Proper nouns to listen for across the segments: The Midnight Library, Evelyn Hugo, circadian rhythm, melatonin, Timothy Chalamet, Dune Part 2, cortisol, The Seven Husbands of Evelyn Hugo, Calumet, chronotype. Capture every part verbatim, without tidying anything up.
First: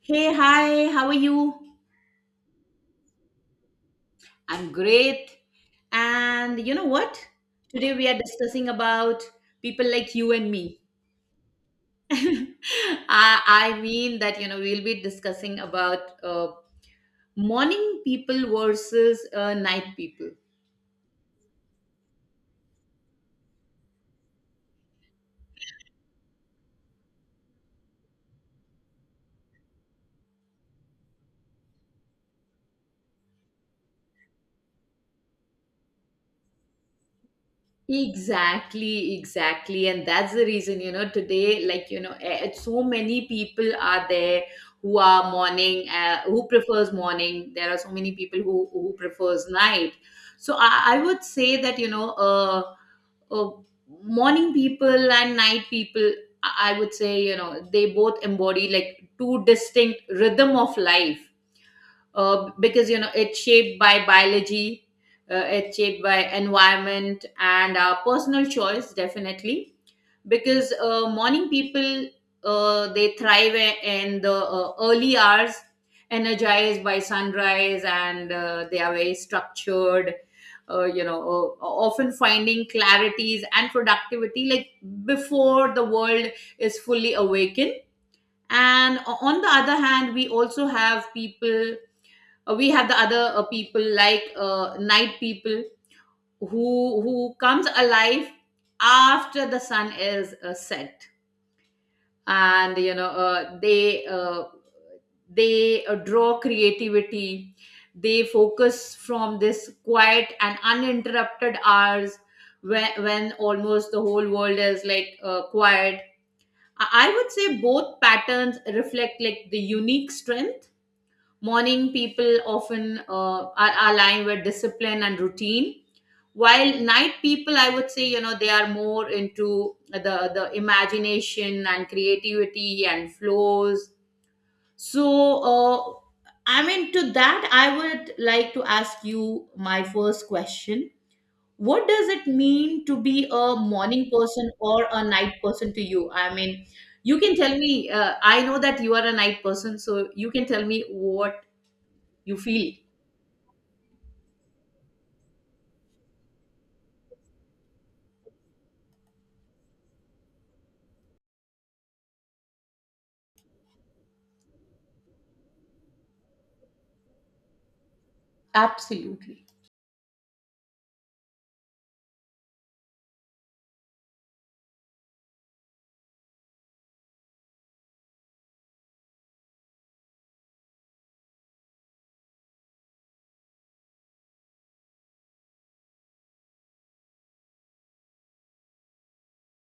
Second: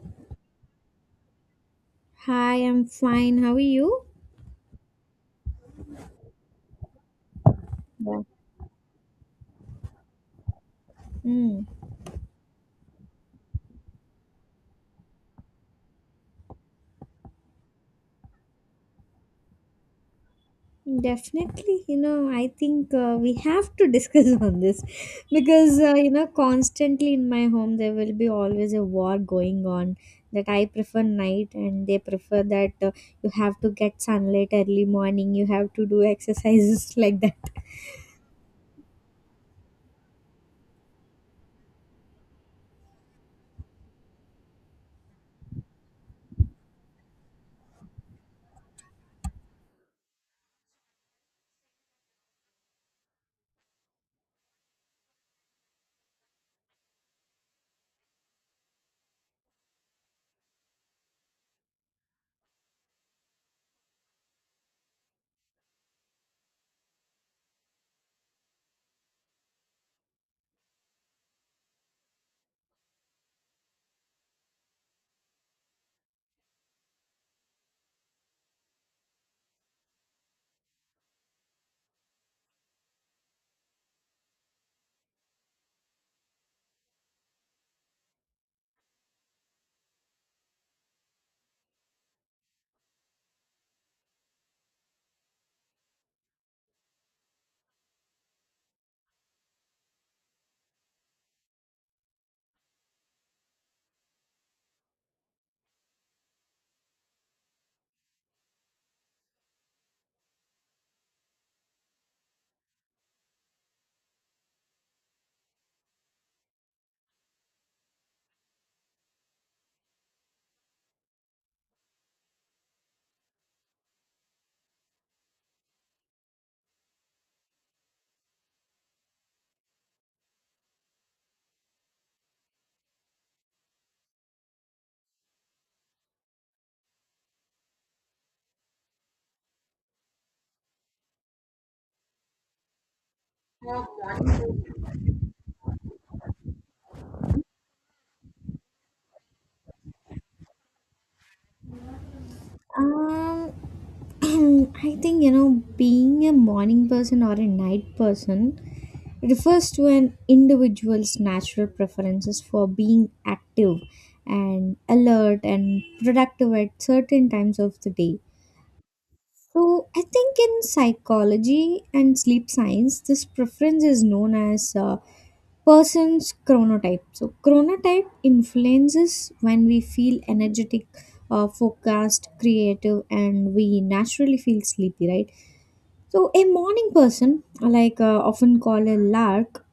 Hey, hi, how are you? Hi, I'm fine. How are you? I'm great. And you know what? Today we are Yeah. discussing about people like you and me. Hmm. I, I mean that, you know, we'll be discussing about uh, morning people versus uh, night people. Definitely, you know, I think uh, we have to discuss on this because, uh, you know, constantly in my home there will be always a war going on that I prefer night and they prefer that uh, you have to get sunlight early morning, you have to do exercises like that. Exactly, exactly. And that's the reason, you know, today, like, you know, eh, eh, so many people are there who are morning, uh, who prefers morning. There are so many people who, who prefers night. So I, I would say that, you know, uh, uh, morning people and night people, I I would say, you know, they both embody like two distinct rhythm of life uh, because you know it's shaped by biology. Uh, it's shaped by environment and our personal choice, definitely, because uh, morning people, uh, they thrive i- in the uh, early hours, energized by sunrise, and uh, they are very structured, uh, you know uh, often finding clarities and productivity like before the world is fully awakened. And o- on the other hand, we also have people, uh, we have the other uh, people like uh, night people who who comes alive after the sun is uh, set. And you know uh, they uh, they uh, draw creativity, they focus from this quiet and uninterrupted hours when, when almost the whole world is like uh, quiet. i I would say both patterns reflect like the unique strength. Morning people often uh, are aligned with discipline and routine, while night people, I would say, you know, they are more into the the imagination and creativity and flows. So, uh, I mean, to that, I would like to ask you my first question. What does it mean to be a morning person or a night person to you? I mean, you can tell me, uh, I know that you are a night person, so you can tell me what you feel. Um, And I think, you know, being a morning person or a night person refers to an individual's natural preferences for being active and alert and productive at certain times of the day. Absolutely. So, I think in psychology and sleep science, this preference is known as a person's chronotype. So, chronotype influences when we feel energetic, uh, focused, creative, and we naturally feel sleepy, right? So, a morning person, like uh, often called a lark,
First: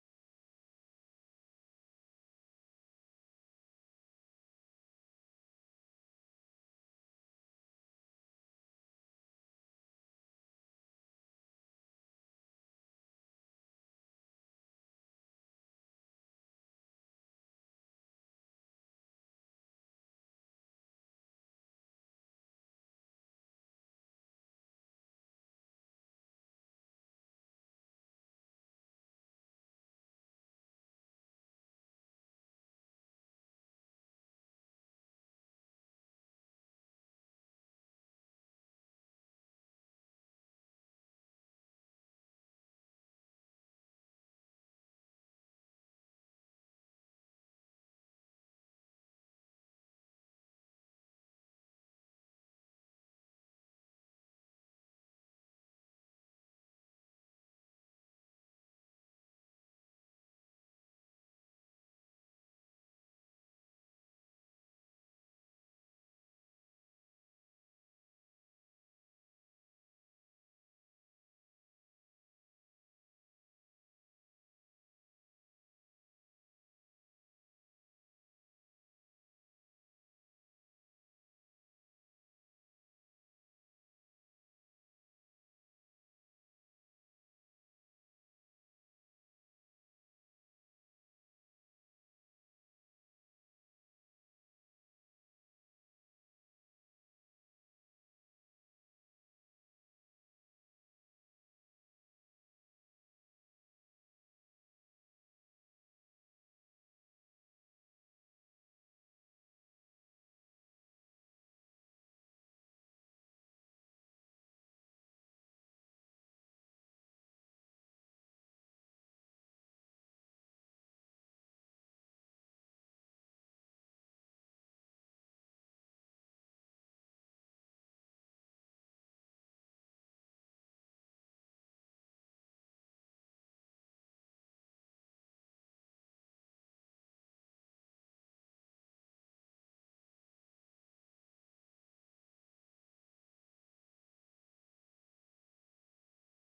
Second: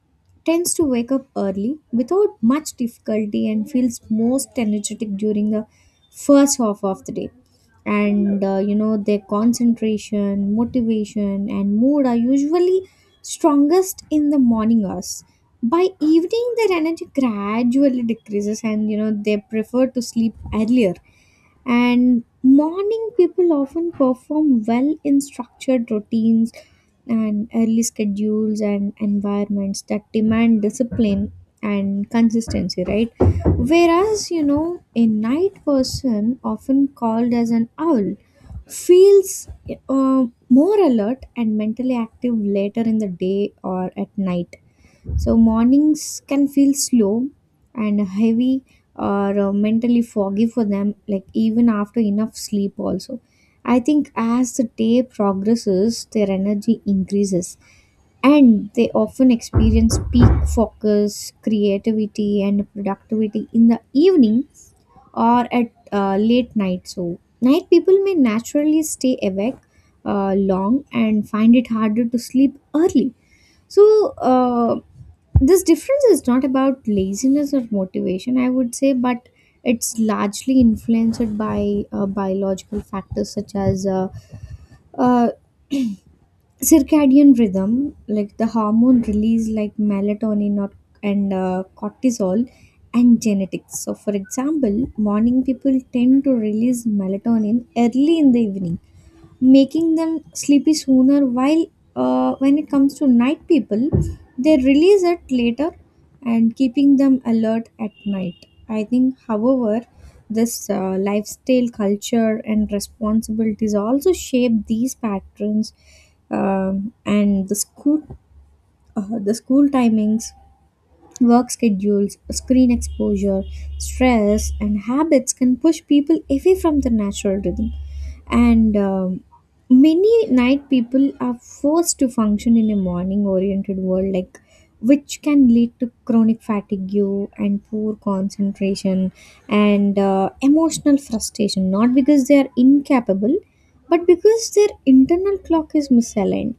tends to wake up early without much difficulty and feels most energetic during the first half of the day. And uh, you know, their concentration, motivation, and mood are usually strongest in the morning hours. By evening, their energy gradually decreases, and you know, they prefer to sleep earlier, and morning people often perform well in structured routines and early schedules and environments that demand discipline and consistency, right? Whereas you know, a night person often called as an owl feels uh, more alert and mentally active later in the day or at night. So mornings can feel slow and heavy or uh, mentally foggy for them, like even after enough sleep, also. I think as the day progresses, their energy increases and they often experience peak focus, creativity, and productivity in the evening or at uh, late night. So, night people may naturally stay awake uh, long and find it harder to sleep early. So, uh, this difference is not about laziness or motivation, I would say, but it's largely influenced by uh, biological factors such as uh, uh, circadian rhythm, like the hormone release, like melatonin, or and uh, cortisol, and genetics. So, for example, morning people tend to release melatonin early in the evening, making them sleepy sooner, while uh, when it comes to night people, they release it later and keeping them alert at night. I think, however, this uh, lifestyle, culture, and responsibilities also shape these patterns. Um, and the school uh, The school timings, work schedules, screen exposure, stress, and habits can push people away from their natural rhythm. And um, many night people are forced to function in a morning oriented world, like which can lead to chronic fatigue and poor concentration and uh, emotional frustration, not because they are incapable, but because their internal clock is misaligned.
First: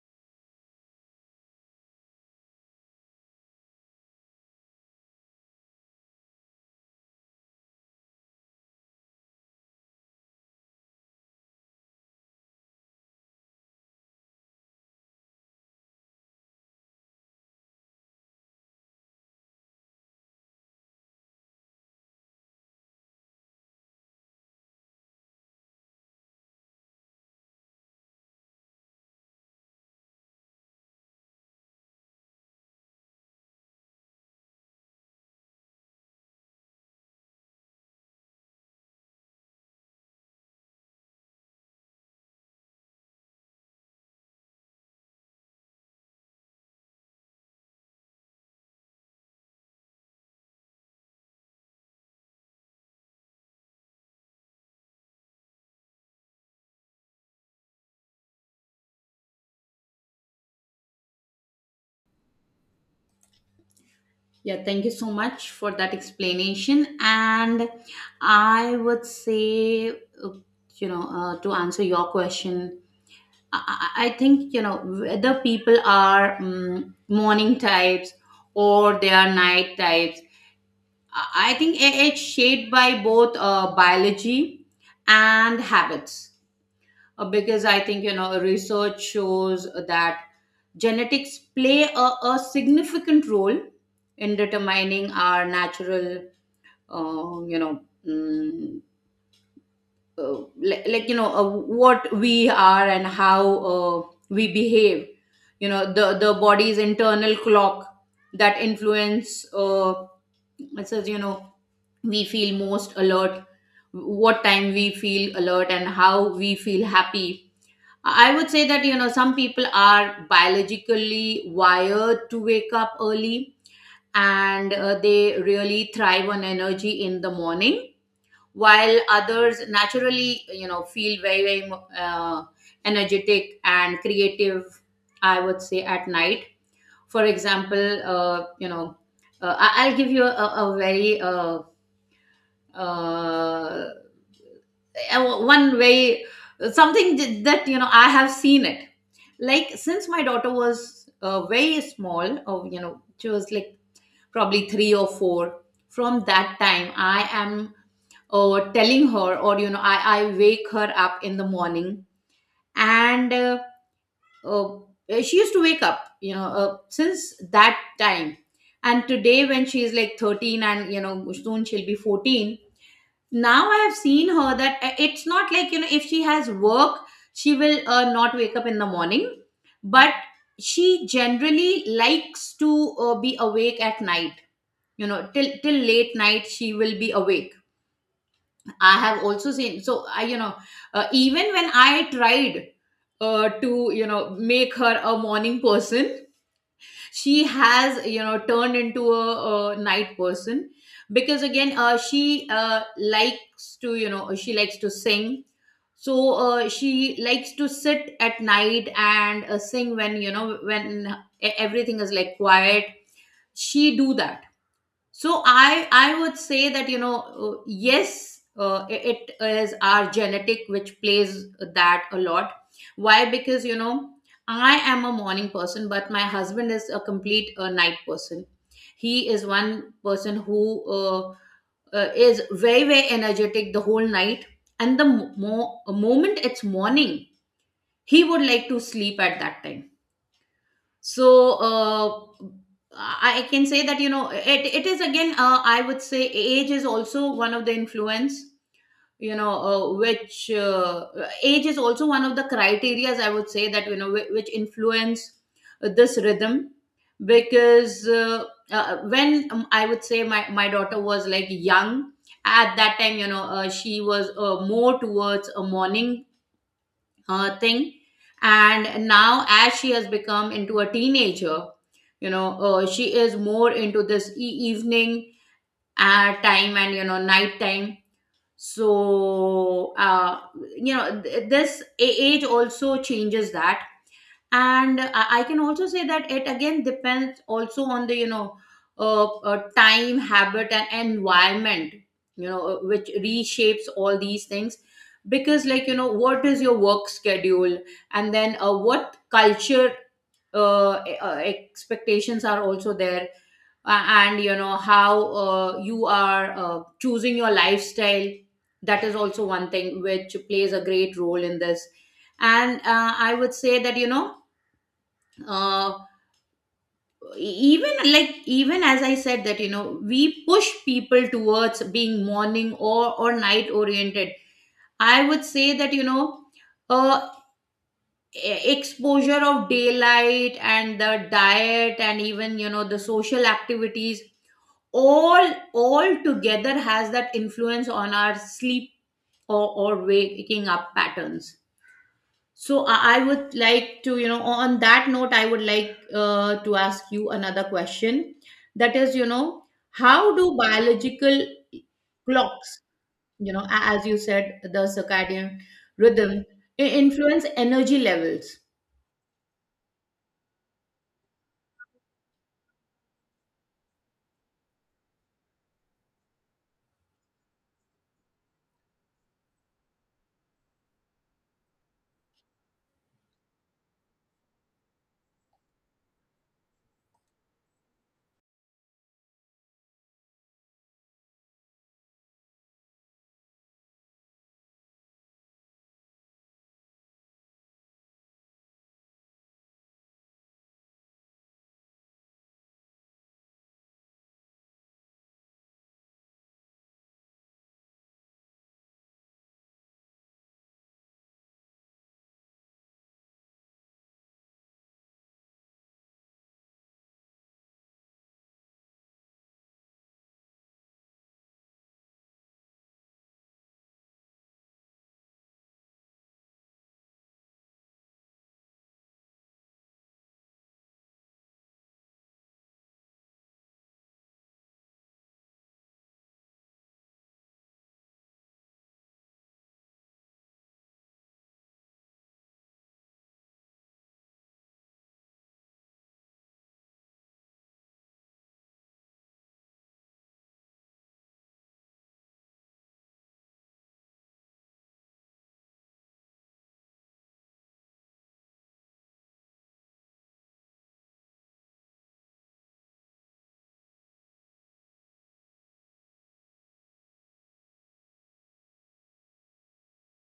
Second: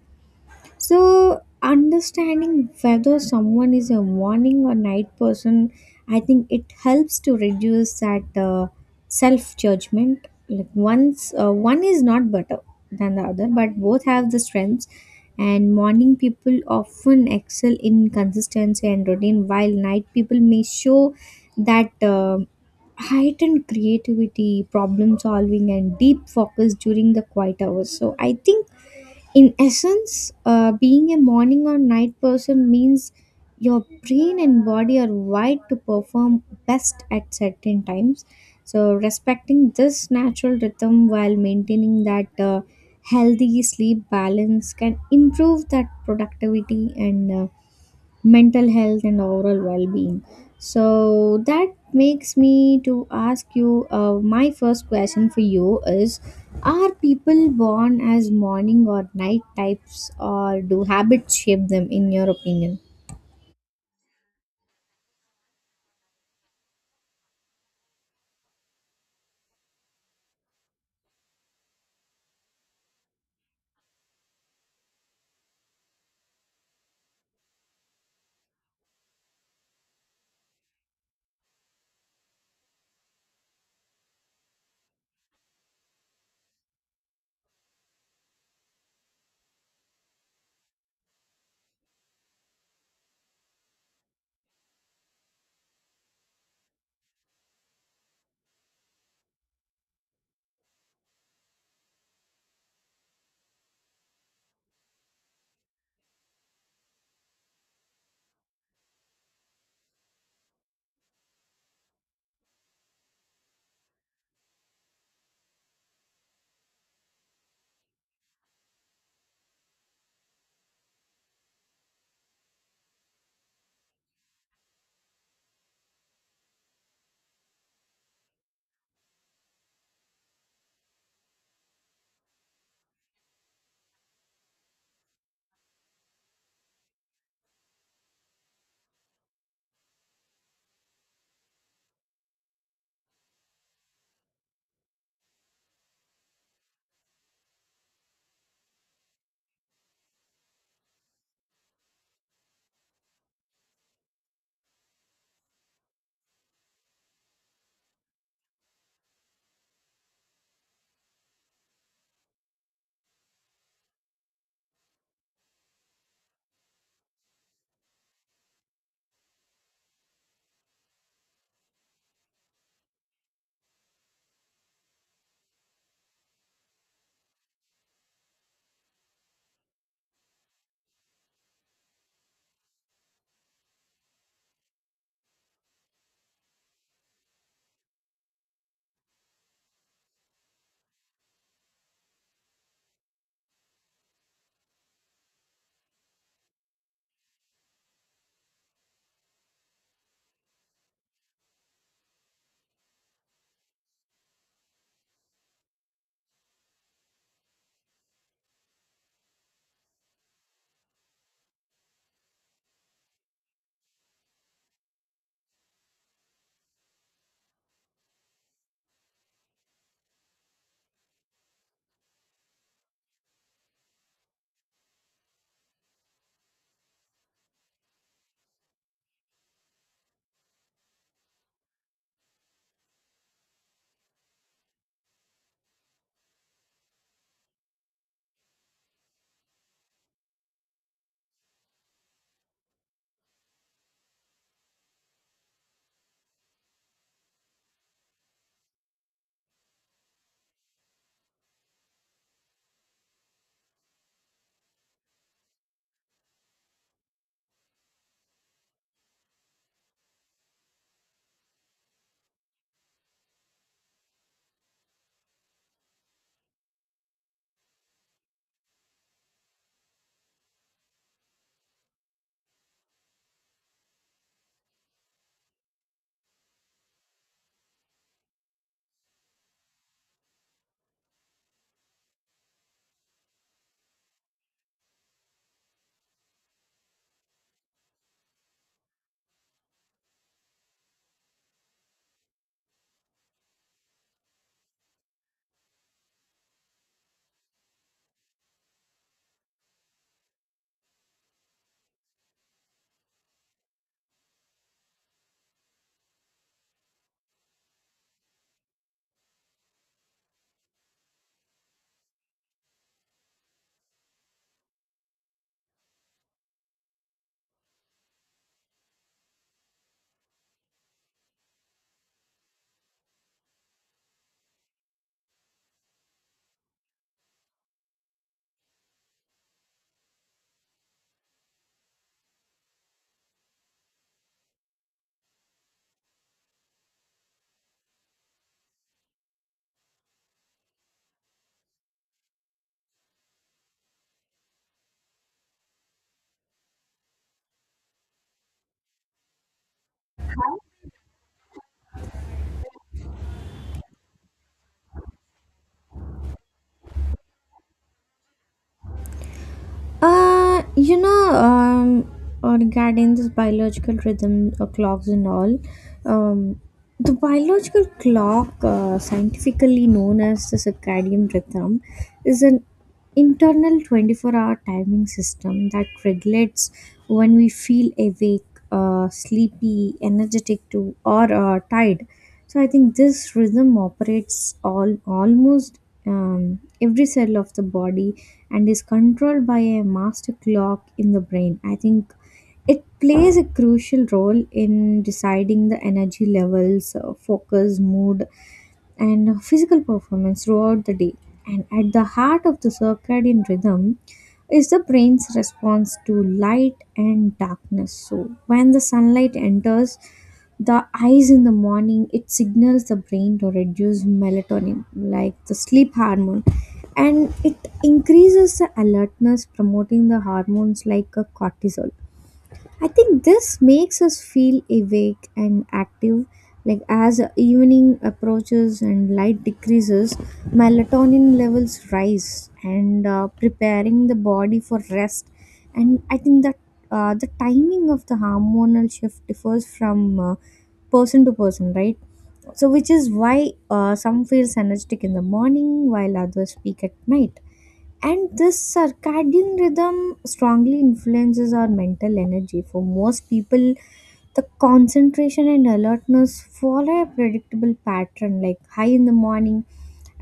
So, understanding whether someone is a morning or night person, I think it helps to reduce that uh, self judgment. Like once uh, one is not better than the other, but both have the strengths. And morning people often excel in consistency and routine, while night people may show that uh, heightened creativity, problem solving, and deep focus during the quiet hours. So, I think in essence, uh, being a morning or night person means your brain and body are wired to perform best at certain times. So, respecting this natural rhythm while maintaining that uh, healthy sleep balance can improve that productivity and uh, mental health and overall well-being. So that makes me to ask you uh, my first question for you is, are people born as morning or night types, or do habits shape them, in your opinion? Yeah, thank you so much for that explanation. And I would say, uh, you know, uh, to answer your question, I, I I think, you know, whether people are um, morning types or they are night types, I I think it- it's shaped by both uh, biology and habits. Uh, because I think, you know, research shows that genetics play a, a significant role in determining our natural, uh, you know, mm, uh, like, like, you know, uh, what we are and how uh, we behave. You know, the, the body's internal clock that influence, uh, it says, you know, we feel most alert, what time we feel alert, and how we feel happy. I would say that, you know, some people are biologically wired to wake up early and uh, they really thrive on energy in the morning, while others naturally, you know, feel very, very uh, energetic and creative, I would say, at night. For example, uh, you know, uh, I- I'll give you a, a very uh, uh, uh, one way, something th- that you know I have seen it, like since my daughter was uh, very small, or you know she was like probably three or four. From that time I am uh, telling her, or you know i i wake her up in the morning. And uh, uh, she used to wake up, you know, uh, since that time. And today when she is like thirteen and you know soon she'll be fourteen, now I have seen her that uh, it's not like, you know, if she has work she will uh, not wake up in the morning, but she generally likes to uh, be awake at night. You know, till till late night she will be awake. I have also seen, so I you know, uh, even when I tried uh, to you know make her a morning person, she has you know turned into a, a night person. Because again uh, she uh, likes to, you know, she likes to sing, so uh, she likes to sit at night and uh, sing when you know when e- everything is like quiet. She do that. So i i would say that, you know, uh, yes, uh, i- it is our genetic which plays that a lot. Why? Because you know I am a morning person, but my husband is a complete uh, night person. He is one person who uh, uh, is very very energetic the whole night, and the mo- mo- moment it's morning he would like to sleep at that time. So uh, i I can say that, you know, it, it is again uh, I would say age is also one of the influence, you know uh, which uh, age is also one of the criterias, I would say that, you know, whi- which influence this rhythm. Because uh, uh, when um, I would say my, my daughter was like young, at that time you know uh, she was uh, more towards a morning uh, thing. And now, as she has become into a teenager, you know, uh, she is more into this e- evening uh, time, and you know night time. So, uh, you know, th- this a- age also changes that. And i I can also say that it again depends also on the you know uh, uh, time, habit, and environment, you know, uh, which reshapes all these things. Because, like, you know, what is your work schedule, and then uh, what culture uh, e- uh, expectations are also there, uh, and you know how uh, you are uh, choosing your lifestyle, that is also one thing which plays a great role in this. And uh, I would say that, you know, uh, e-, even like even as I said that you know we push people towards being morning or or night oriented, I would say that you know uh, e- exposure of daylight and the diet and even you know the social activities all all together has that influence on our sleep, or, or waking up patterns. So I I would like to, you know, on that note, I would like uh, to ask you another question. That is, you know, how do biological clocks, you know, a- as you said, the circadian rhythm i- influence energy levels? Uh, you know, um, or regarding this biological rhythm, uh, clocks and all, um, the biological clock, uh, scientifically known as the circadian rhythm, is an internal twenty-four hour timing system that regulates when we feel awake, uh, sleepy, energetic to or uh, tired. So I think this rhythm operates all almost um, every cell of the body and is controlled by a master clock in the brain. I think it plays a crucial role in deciding the energy levels, uh, focus, mood, and physical performance throughout the day. And at the heart of the circadian rhythm is the brain's response to light and darkness. So, when the sunlight enters the eyes in the morning, it signals the brain to reduce melatonin, like the sleep hormone, and it increases the alertness, promoting the hormones like uh, cortisol. I think this makes us feel awake and active. Like as evening approaches and light decreases, melatonin levels rise and uh, preparing the body for rest. And I think that uh, the timing of the hormonal shift differs from uh, person to person, right? So, which is why uh, some feels energetic in the morning while others peak at night. And this circadian rhythm strongly influences our mental energy. For most people, the concentration and alertness follow a predictable pattern, like high in the morning,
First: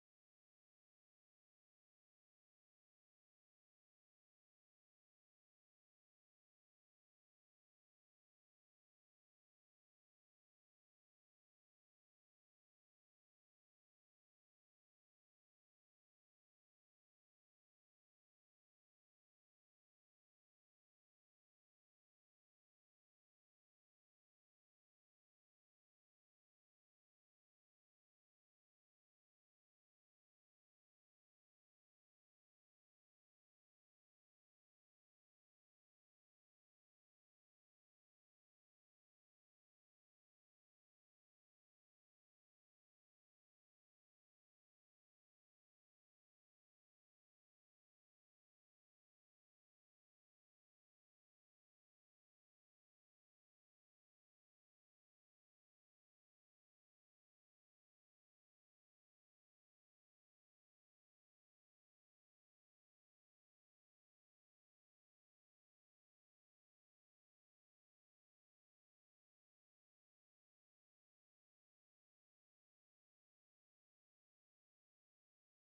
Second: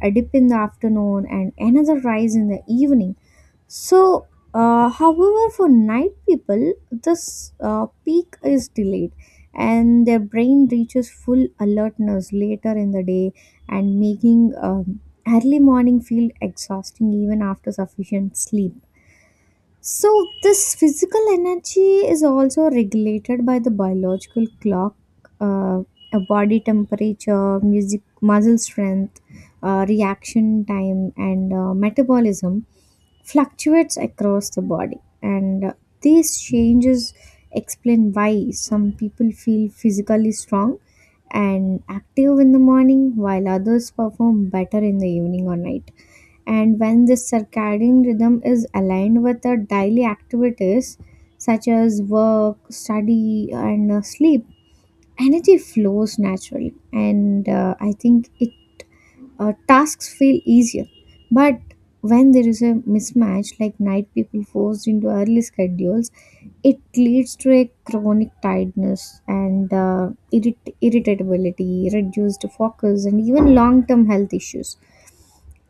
a dip in the afternoon, and another rise in the evening. So, uh, however, for night people, this uh, peak is delayed and their brain reaches full alertness later in the day, and making um, early morning feel exhausting even after sufficient sleep. So, this physical energy is also regulated by the biological clock, uh, a body temperature, music, muscle strength, uh, reaction time, and uh, metabolism fluctuates across the body. And uh, these changes explain why some people feel physically strong and active in the morning, while others perform better in the evening or night. And when this circadian rhythm is aligned with our daily activities such as work, study, and uh, sleep, energy flows naturally. And uh, I think it uh, tasks feel easier. But when there is a mismatch, like night people forced into early schedules, it leads to a chronic tiredness and uh, irrit- irritability, reduced focus, and even long term health issues.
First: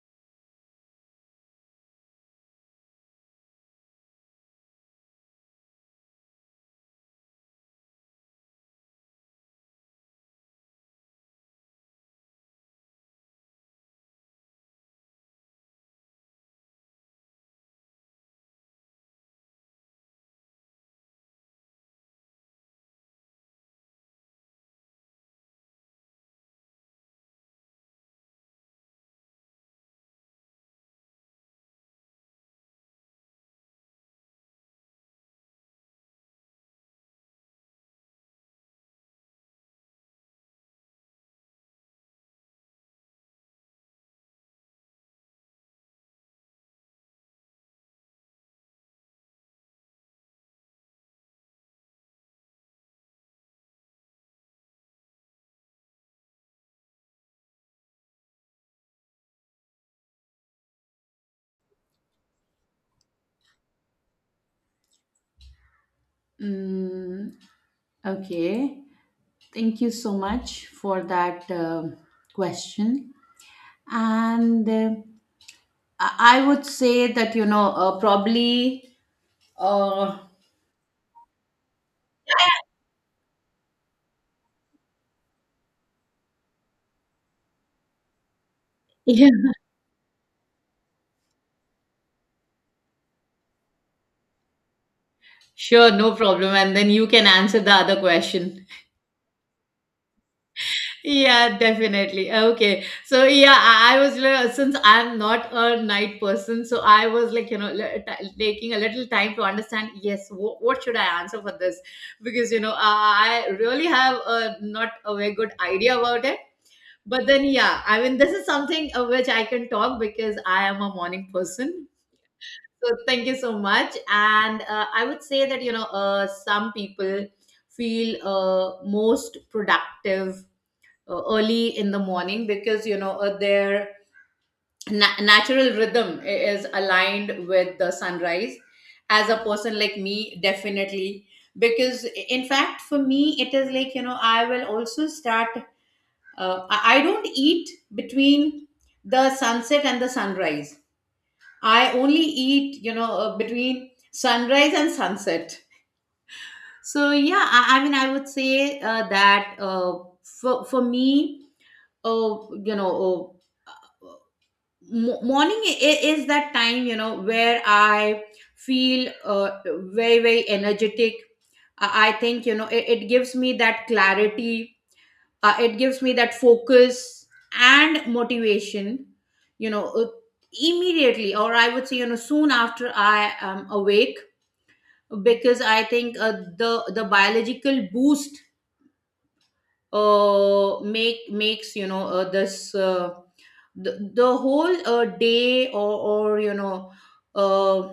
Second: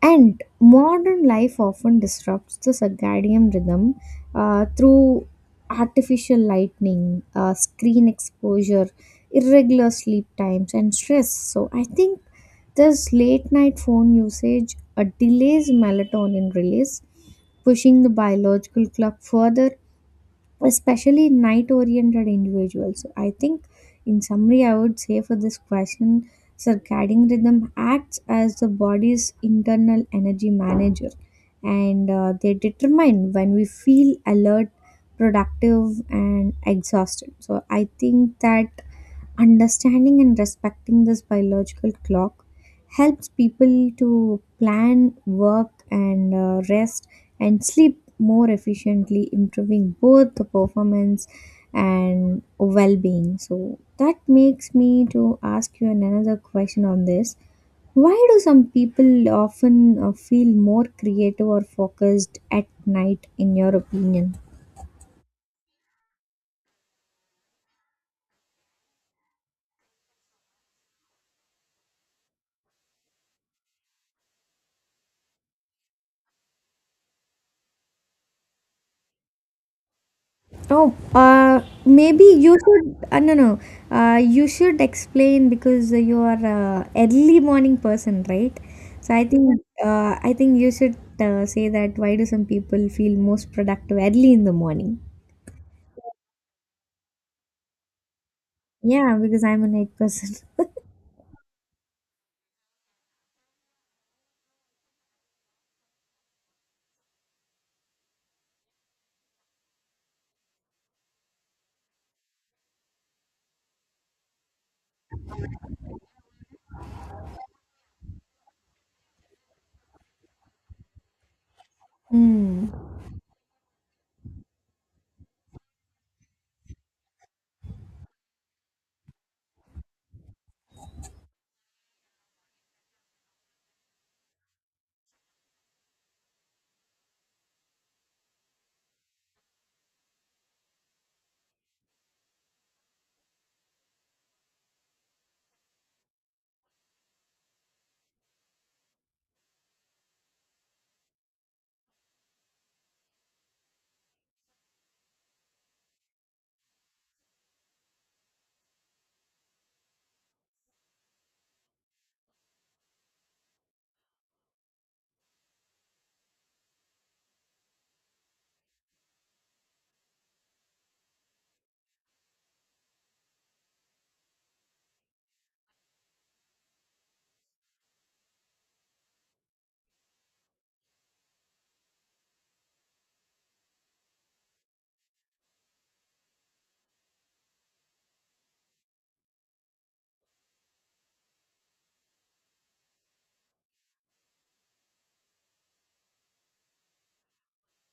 And modern life often disrupts the circadian rhythm uh, through artificial lightning, uh, screen exposure, irregular sleep times, and stress. So, I think this late night phone usage uh, delays melatonin release, pushing the biological clock further, especially night oriented individuals. So, I think in summary, I would say, for this question, circadian rhythm acts as the body's internal energy manager and uh, they determine when we feel alert, productive, and exhausted. So, I think that understanding and respecting this biological clock helps people to plan work and uh, rest and sleep more efficiently, improving both the performance and well-being. So that makes me to ask you another question on this. Why do some people often uh, feel more creative or focused at night, in your opinion? Mm, okay. Thank you so much for that um question. And uh, I I would say that, you know, uh, probably uh, No, uh, maybe you should. Uh, no, no. Uh, you should explain because you are a early morning person, right? So I think uh, I think you should uh, say that. Why do some people feel most productive early in the morning? Sure, no problem. And then you can answer the other question. Yeah, because I'm a night person. Yeah, definitely. Okay. So, yeah, I, I was, li- since I'm not a night person, so I was like, you know, li- t- taking a little time to understand, yes, w- what should I answer for this? Because, you know, I I really have a, not a very good idea about it. But then, yeah, I mean, this is something of which I can talk because I am a morning person. Hmm. So thank you so much. And uh, I would say that, you know, uh, some people feel uh, most productive uh, early in the morning because, you know, uh, their na- natural rhythm i- is aligned with the sunrise. As a person like me, definitely. Because i- in fact, for me, it is like, you know, I will also start, uh, I I don't eat between the sunset and the sunrise. I only eat, you know, uh, between sunrise and sunset. So yeah, I, I mean, I would say uh, that uh, for for me, uh, you know, uh, mo- morning i- is that time you know where I feel uh, very very energetic. I, I think you know it, it gives me that clarity. Uh, it gives me that focus and motivation. You know, uh, immediately, or I would say you know soon after I am awake. Because I think uh, the the biological boost uh, make makes you know uh, this uh, the, the whole uh, day, or, or you know uh,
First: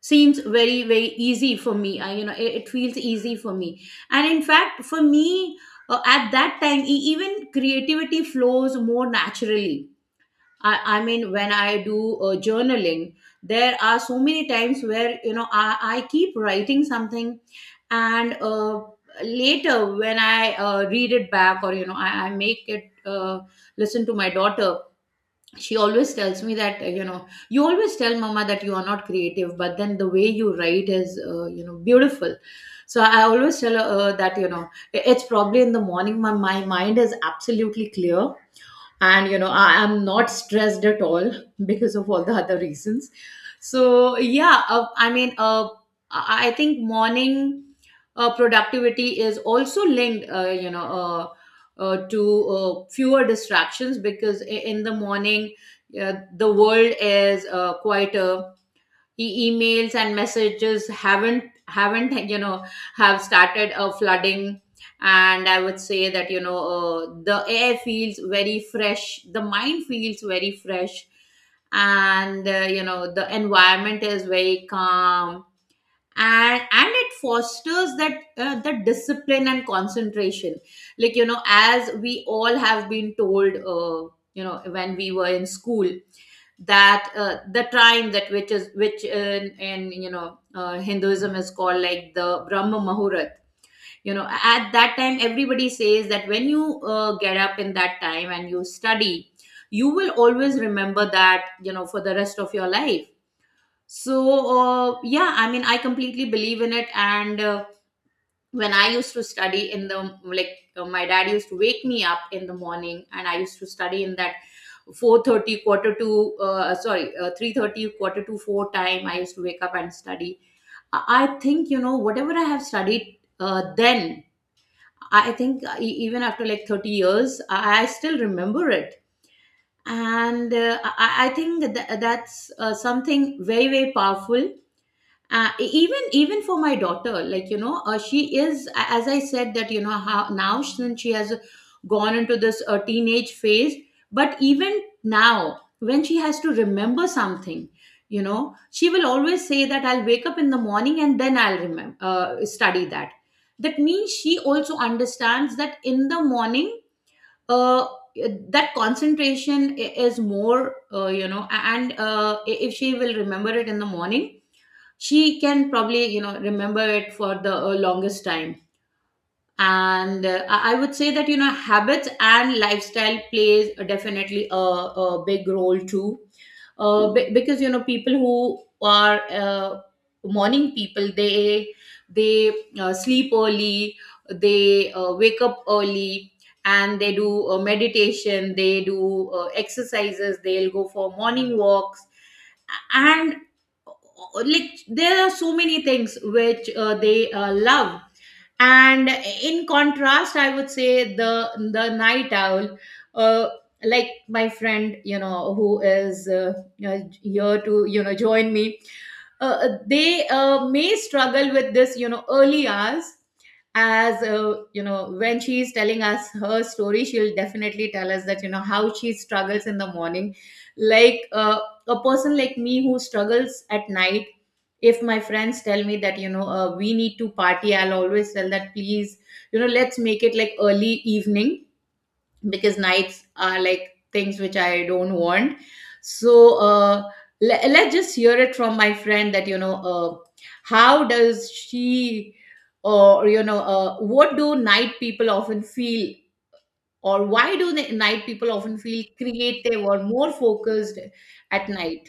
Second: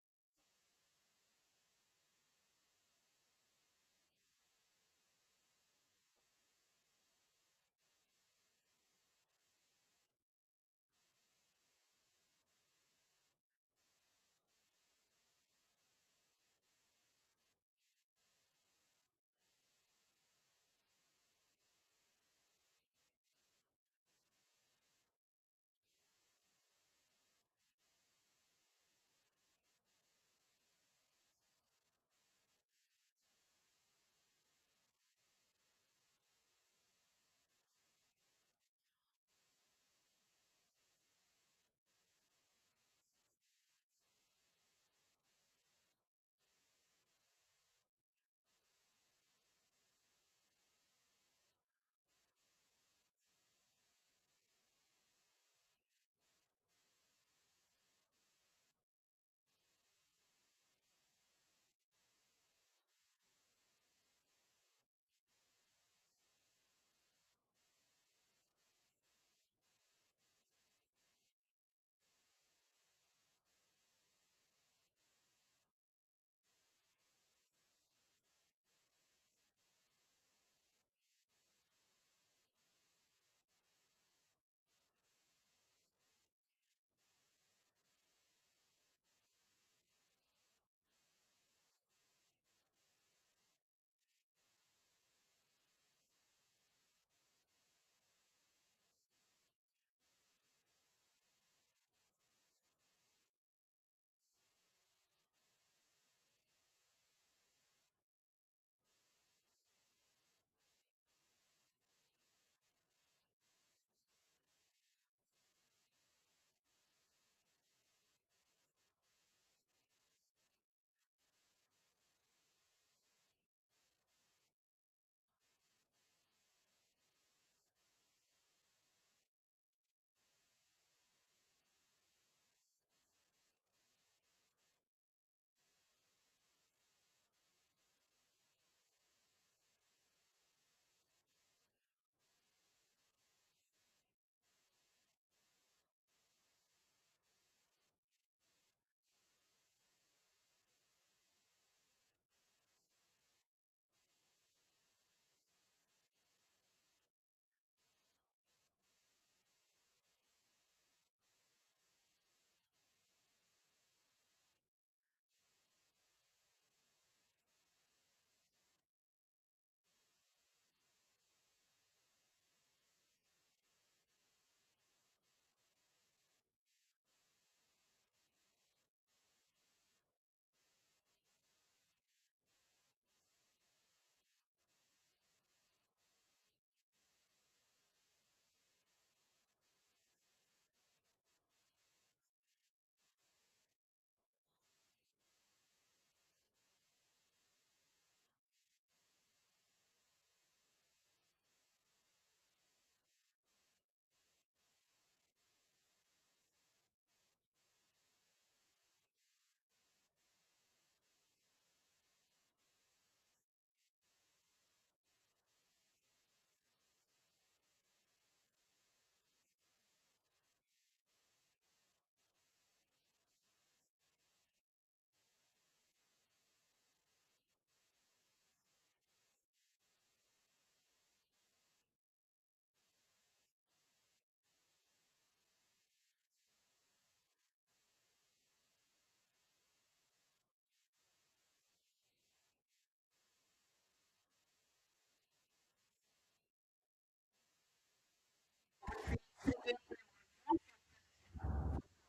seems very very easy for me. I, you know it, it feels easy for me, and in fact for me uh, at that time e- even creativity flows more naturally. I, I mean when I do uh, journaling, there are so many times where you know I, I keep writing something, and uh, later when I uh, read it back, or you know i, I make it uh, listen to my daughter. She always tells me that, uh, you know you always tell mama that you are not creative, but then the way you write is, uh, you know beautiful. So I always tell her, uh, that, you know it's probably in the morning, my, my mind is absolutely clear and you know I am not stressed at all because of all the other reasons. So yeah, uh, I mean, uh, i I think morning uh, productivity is also linked uh, you know uh, uh, to uh, fewer distractions, because i- in the morning, uh, the world is uh, quieter. E- emails and messages haven't haven't you know have started uh, flooding, and I would say that you know uh, the air feels very fresh, the mind feels very fresh, and uh, you know the environment is very calm. And and it fosters that, uh, the discipline and concentration, like you know as we all have been told, uh, you know when we were in school, that uh, the time that which is which in, in you know uh, Hinduism is called like the Brahma Muhurat. You know at that time everybody says that when you uh, get up in that time and you study, you will always remember that, you know for the rest of your life. So, uh, yeah, I mean, I completely believe in it. And uh, when I used to study in the, like, uh, my dad used to wake me up in the morning, and I used to study in that four thirty, quarter to uh, sorry, uh, three thirty, quarter to four time. I used to wake up and study. I I think you know whatever I have studied, uh, then. I think uh, e- even after like thirty years, I I still remember it, and uh, I, I think that that's uh, something very, very powerful, uh, e-, even even for my daughter, like you know uh, she is, as I said, that you know how now, since she has gone into this uh, teenage phase, but even now when she has to remember something, you know she will always say that I'll wake up in the morning and then I'll remember, uh, study that. That means she also understands that in the morning, uh, that concentration i- is more, uh, you know a- and uh, i- if she will remember it in the morning, she can probably you know remember it for the uh, longest time. And uh, i I would say that you know habits and lifestyle plays, a- definitely a, a big role too. uh, be- because you know people who are uh, morning people, they they uh, sleep early, they uh, wake up early, and they do uh, meditation, they do uh, exercises, they'll go for morning walks, and uh, like there are so many things which uh, they uh, love. And in contrast, I would say the the night owl, uh, like my friend, you know who is, uh, you know, here to you know join me, uh, they uh, may struggle with this, you know early hours, as uh, you know when she is telling us her story, she'll definitely tell us that, you know how she struggles in the morning. Like, uh, a person like me who struggles at night, if my friends tell me that, you know uh, we need to party, I'll always tell that, please, you know let's make it like early evening, because nights are like things which I don't want. So, uh, le- let's just hear it from my friend that, you know uh, how does she, or you know uh, what do night people often feel, or why do the night people often feel creative or more focused at night?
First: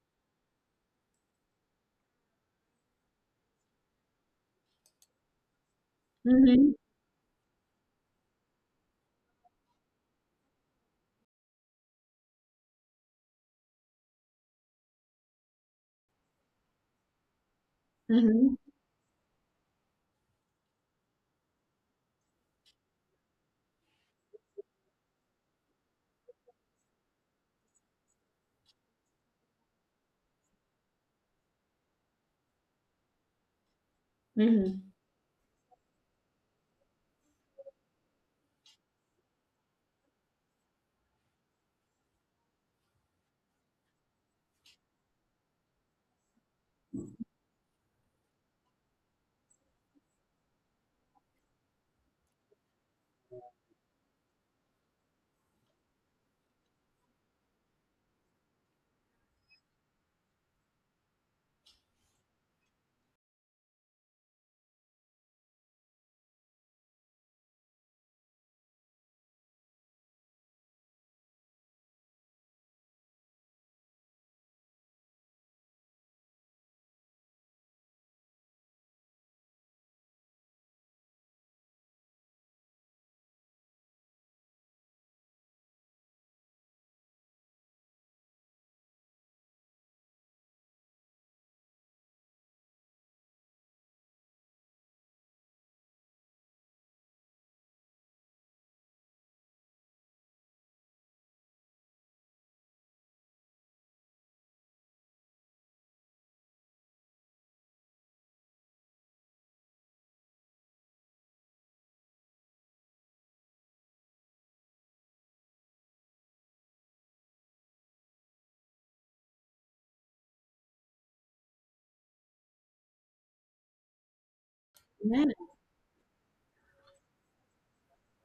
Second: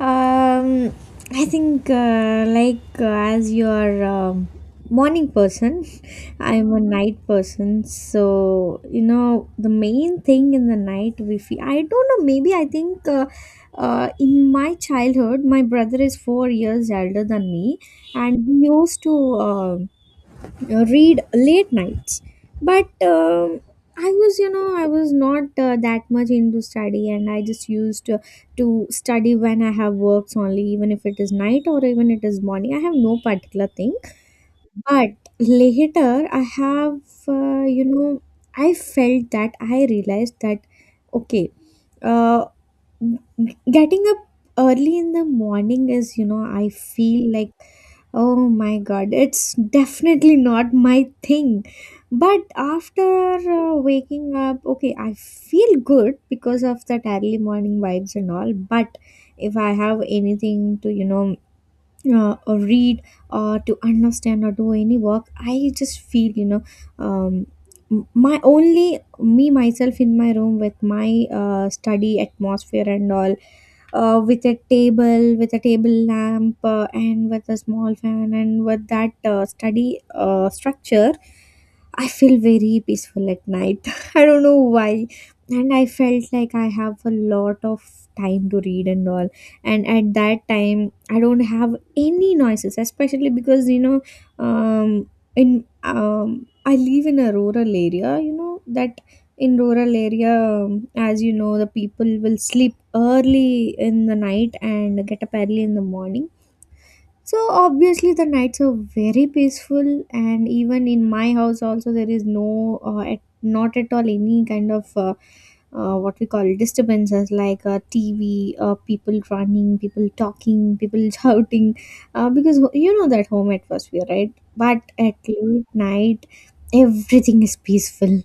Um, I think uh, like uh, as your um, morning person, I'm Mm-hmm. a night person. So you know, the main thing, in the night we feel, I don't know. Maybe I think uh, uh, in my childhood, my brother is four years older than me, and Mm-hmm. he used to. Uh, uh, read late nights, but um, I was, you know, I was not uh, that much into study and I just used to, to study when I have works only, even if it is night or even it is morning I have no particular thing. Mm-hmm. But later I have uh, you know, I felt that I realized that okay, uh, getting up early in the morning is, you know, I feel like, oh my God, it's definitely not my thing. But after uh, waking up, okay, I feel good because of that early morning vibes and all. But if I have anything to, you know, uh, or read or to understand or do any work, I just feel, you know, um, m- my only me myself in my room with my uh, study atmosphere and all, uh, with a table with a table lamp uh, and with a small fan and with that uh, study uh, structure, I feel very peaceful at night. I don't know why, and I felt like I have a lot of time to read and all. And at that time I don't have any noises, especially because you know, um, in um, I live in a rural area, you know that. In rural area, um, as you know, the people will sleep early in the night and get up early in the morning. So obviously the nights are very peaceful, and even in my house also there is no, uh, at, not at all any kind of uh, uh, what we call disturbances like uh, T V, uh, people running, people talking, people shouting, uh, because you know that home atmosphere, right? But at late night everything is peaceful,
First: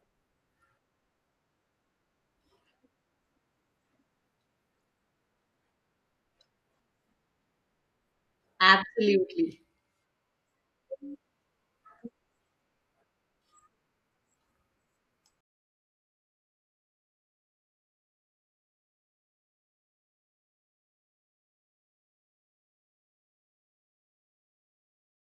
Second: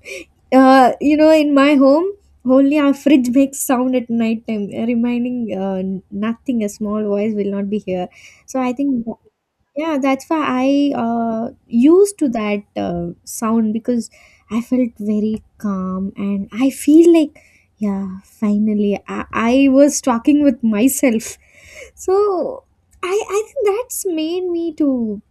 uh, you know, in my home, only our fridge makes sound at night time, uh, reminding uh, nothing. A small voice will not be here. So I think, tha- Absolutely. yeah, that's why I uh, used to that uh, sound because I felt very calm and I feel like, yeah, finally, I, I was talking with myself. So I I think that's made me to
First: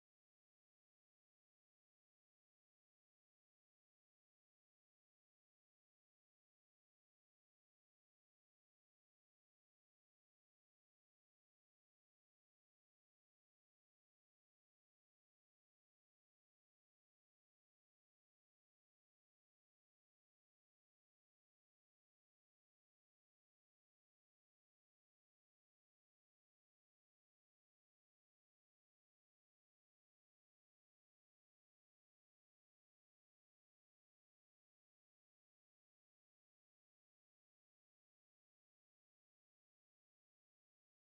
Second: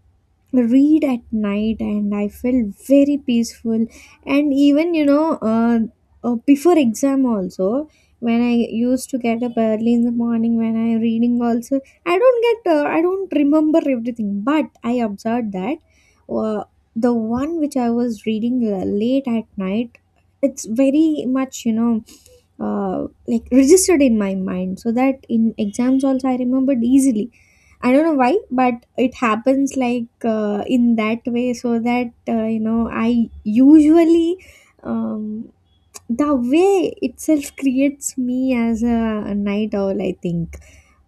read at night, and I felt very peaceful. And even you know, uh, uh, before exam also, when I used to get up early in the morning when I reading also, I don't get uh, I don't remember everything, but I observed that uh, the one which I was reading uh, late at night, it's very much you know, uh, like registered in my mind, so that in exams also I remembered easily. I don't know why, but it happens like uh, in that way. So that uh, you know, I usually, um, the way itself creates me as a, a night owl I think.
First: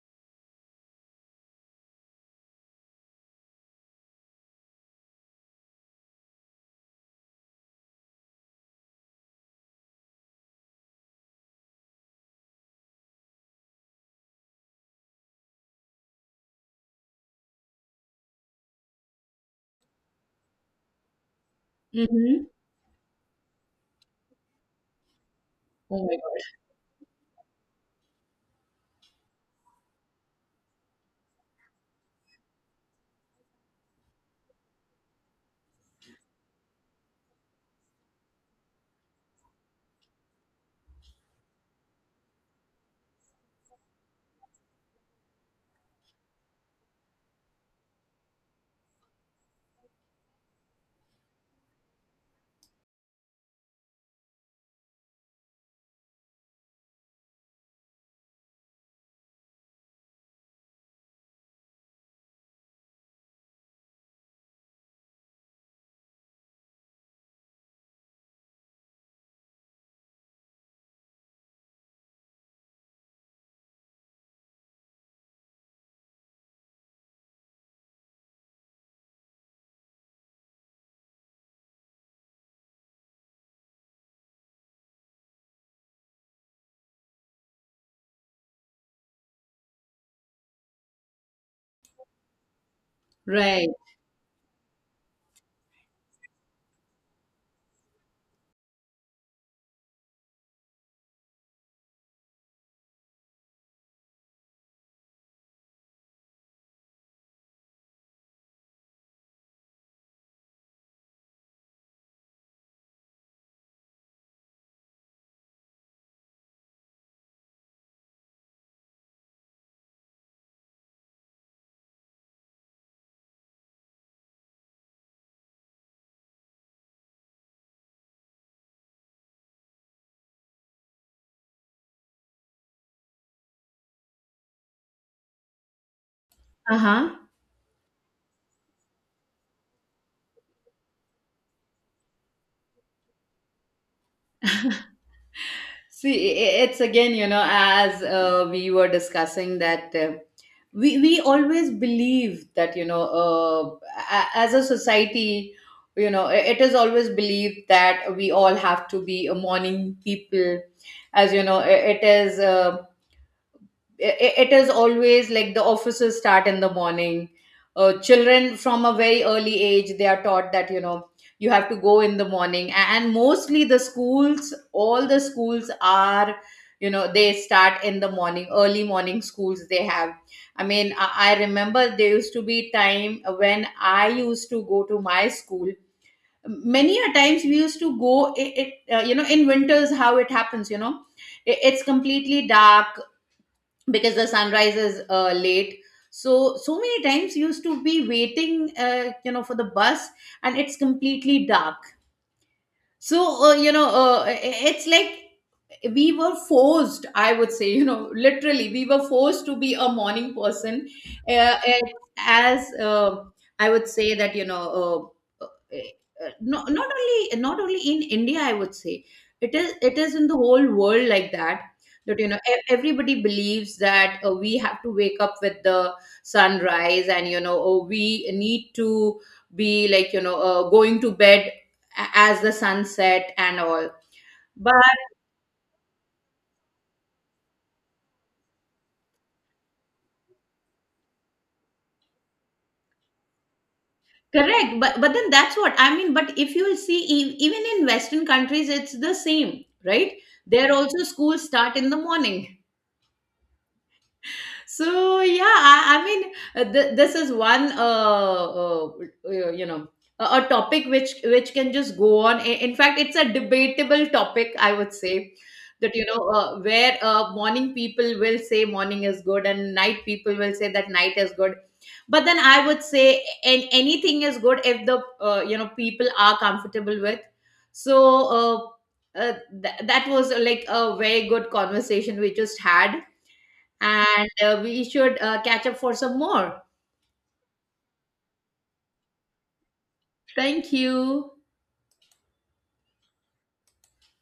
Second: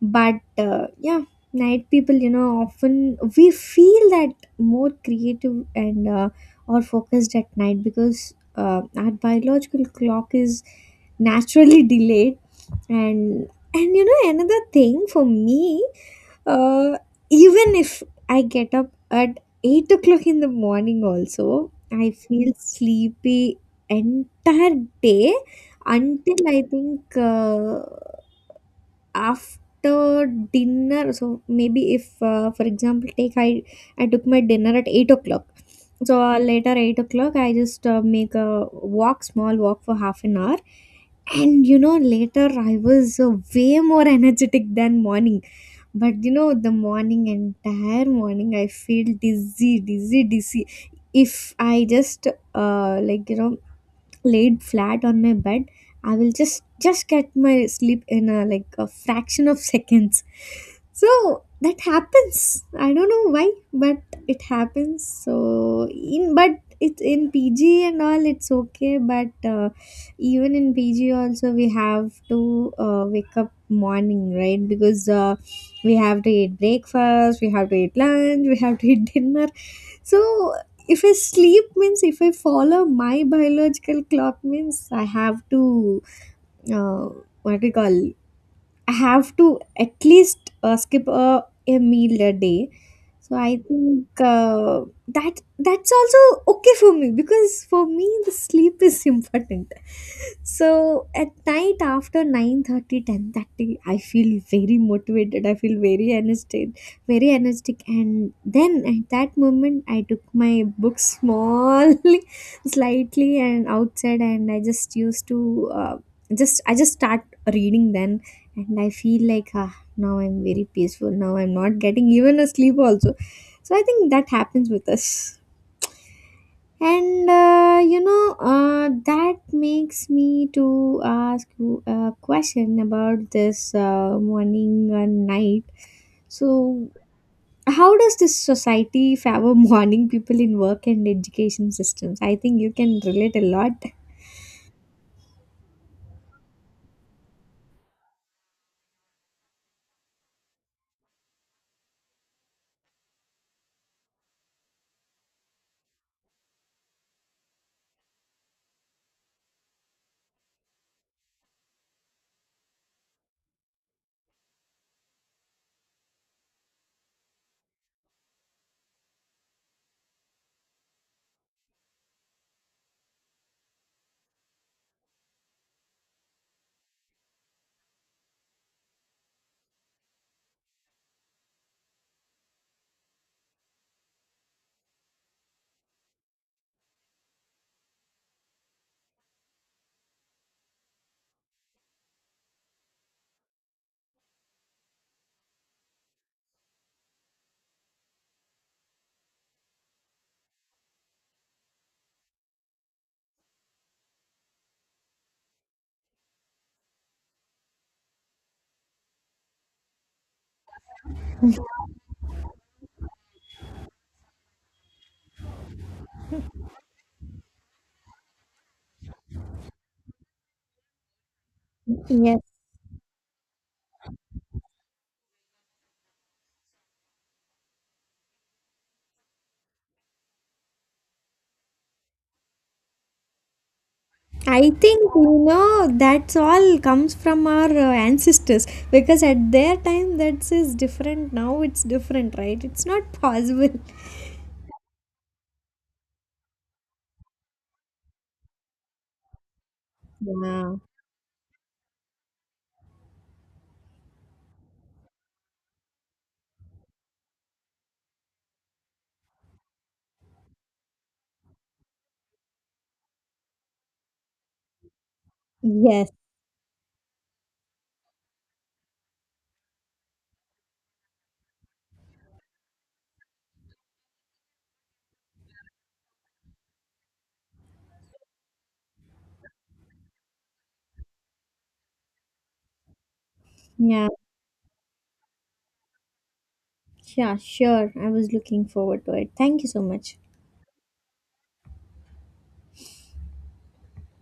But uh, yeah, night people you know, often we feel that more creative and uh, or focused at night, because uh, our biological clock is naturally delayed. And and you know, another thing for me, uh, even if I get up at eight o'clock in the morning also, I Mm-hmm. feel sleepy entire day Oh my until God. I think uh, after dinner. So maybe if uh, for example take, i i took my dinner at eight o'clock, so uh, later eight o'clock I just uh, make a walk, small walk for half an hour, and you know later I was uh, way more energetic than morning. But you know, the morning, entire morning I feel dizzy, dizzy, dizzy. If I just uh, like you know, laid flat on my bed, I will just just get my sleep in a like a fraction of seconds. So that happens, I don't know why, but it happens. So in, but it's in PG and all it's okay, but uh, even in PG also we have to uh, wake up morning, right? Because uh, we have to eat breakfast, we have to eat lunch, we have to eat dinner. So if I sleep means, if I follow my biological clock means, I have to uh, what do you call, I have to at least uh, skip a, a meal a day. So I Right. think uh, that that's also okay for me, because for me the sleep is important. So at night after nine thirty, ten thirty, I feel very motivated. I feel very energetic, very energetic, and then at that moment I took my book smallly slightly and outside, and I just used to uh, just I just start reading then, and I feel like, ah, now I'm very peaceful, now I'm not getting even a sleep also. So I think that happens with us. And uh, you know, uh, that makes me to ask you a question about this uh, morning and night. So Uh-huh. how does this society favor morning people in work and education systems? I think you can relate a lot. See, i- it's again, you know, as uh, we were discussing that, uh, we we always believe that, you know, uh, a- as a society, you know, i- it is always believed that we all have to be a morning people, as you know, i- it is. Uh, it, it is always like the offices start in the morning. Uh, children from a very early age, they are taught that, you know you have to go in the morning. A- and mostly the schools all the schools are, you know they start in the morning, early morning schools they have. I mean, i, I remember there used to be time when I used to go to my school. Many a times we used to go, it, it uh, you know in winters, how it happens, you know it, it's completely dark because the sunrise is, uh, late. So so many times used to be waiting, uh, you know for the bus, and it's completely dark. So, uh, you know uh, it's like we were forced, I would say, you know literally we were forced to be a morning person. Uh, and, as uh, I would say that, you know uh, uh, not, not only not only in India, I would say, it is it is in the whole world like that, that you know Yes. e- everybody believes that, uh, we have to wake up with the sunrise, and you know oh, we need to be, like you know uh, going to bed a- as the sunset and all. I But think you know, that's all comes from our uh, ancestors, because at their time that is is different. Now it's different, right? It's not possible. correct, but but then that's what I mean, but if you'll see e- even in western countries it's the same, right? There Yeah. also schools start in the morning. So yeah, i, I mean, uh, th- this is one, uh, uh, uh, you know a a topic which which can just go on. I- in fact, it's a debatable topic, I would say, that you Yes. know uh, where uh, morning people will say morning is good and night people will say that night is good. But then I would say, and anything is good if the, uh, you know people are comfortable with. So, uh, uh, th- that was, uh, like a very good conversation we just had, Yeah. and uh, we should uh, catch up for some more. Yeah. Sure. I was looking forward to it. Thank you so much. Thank you.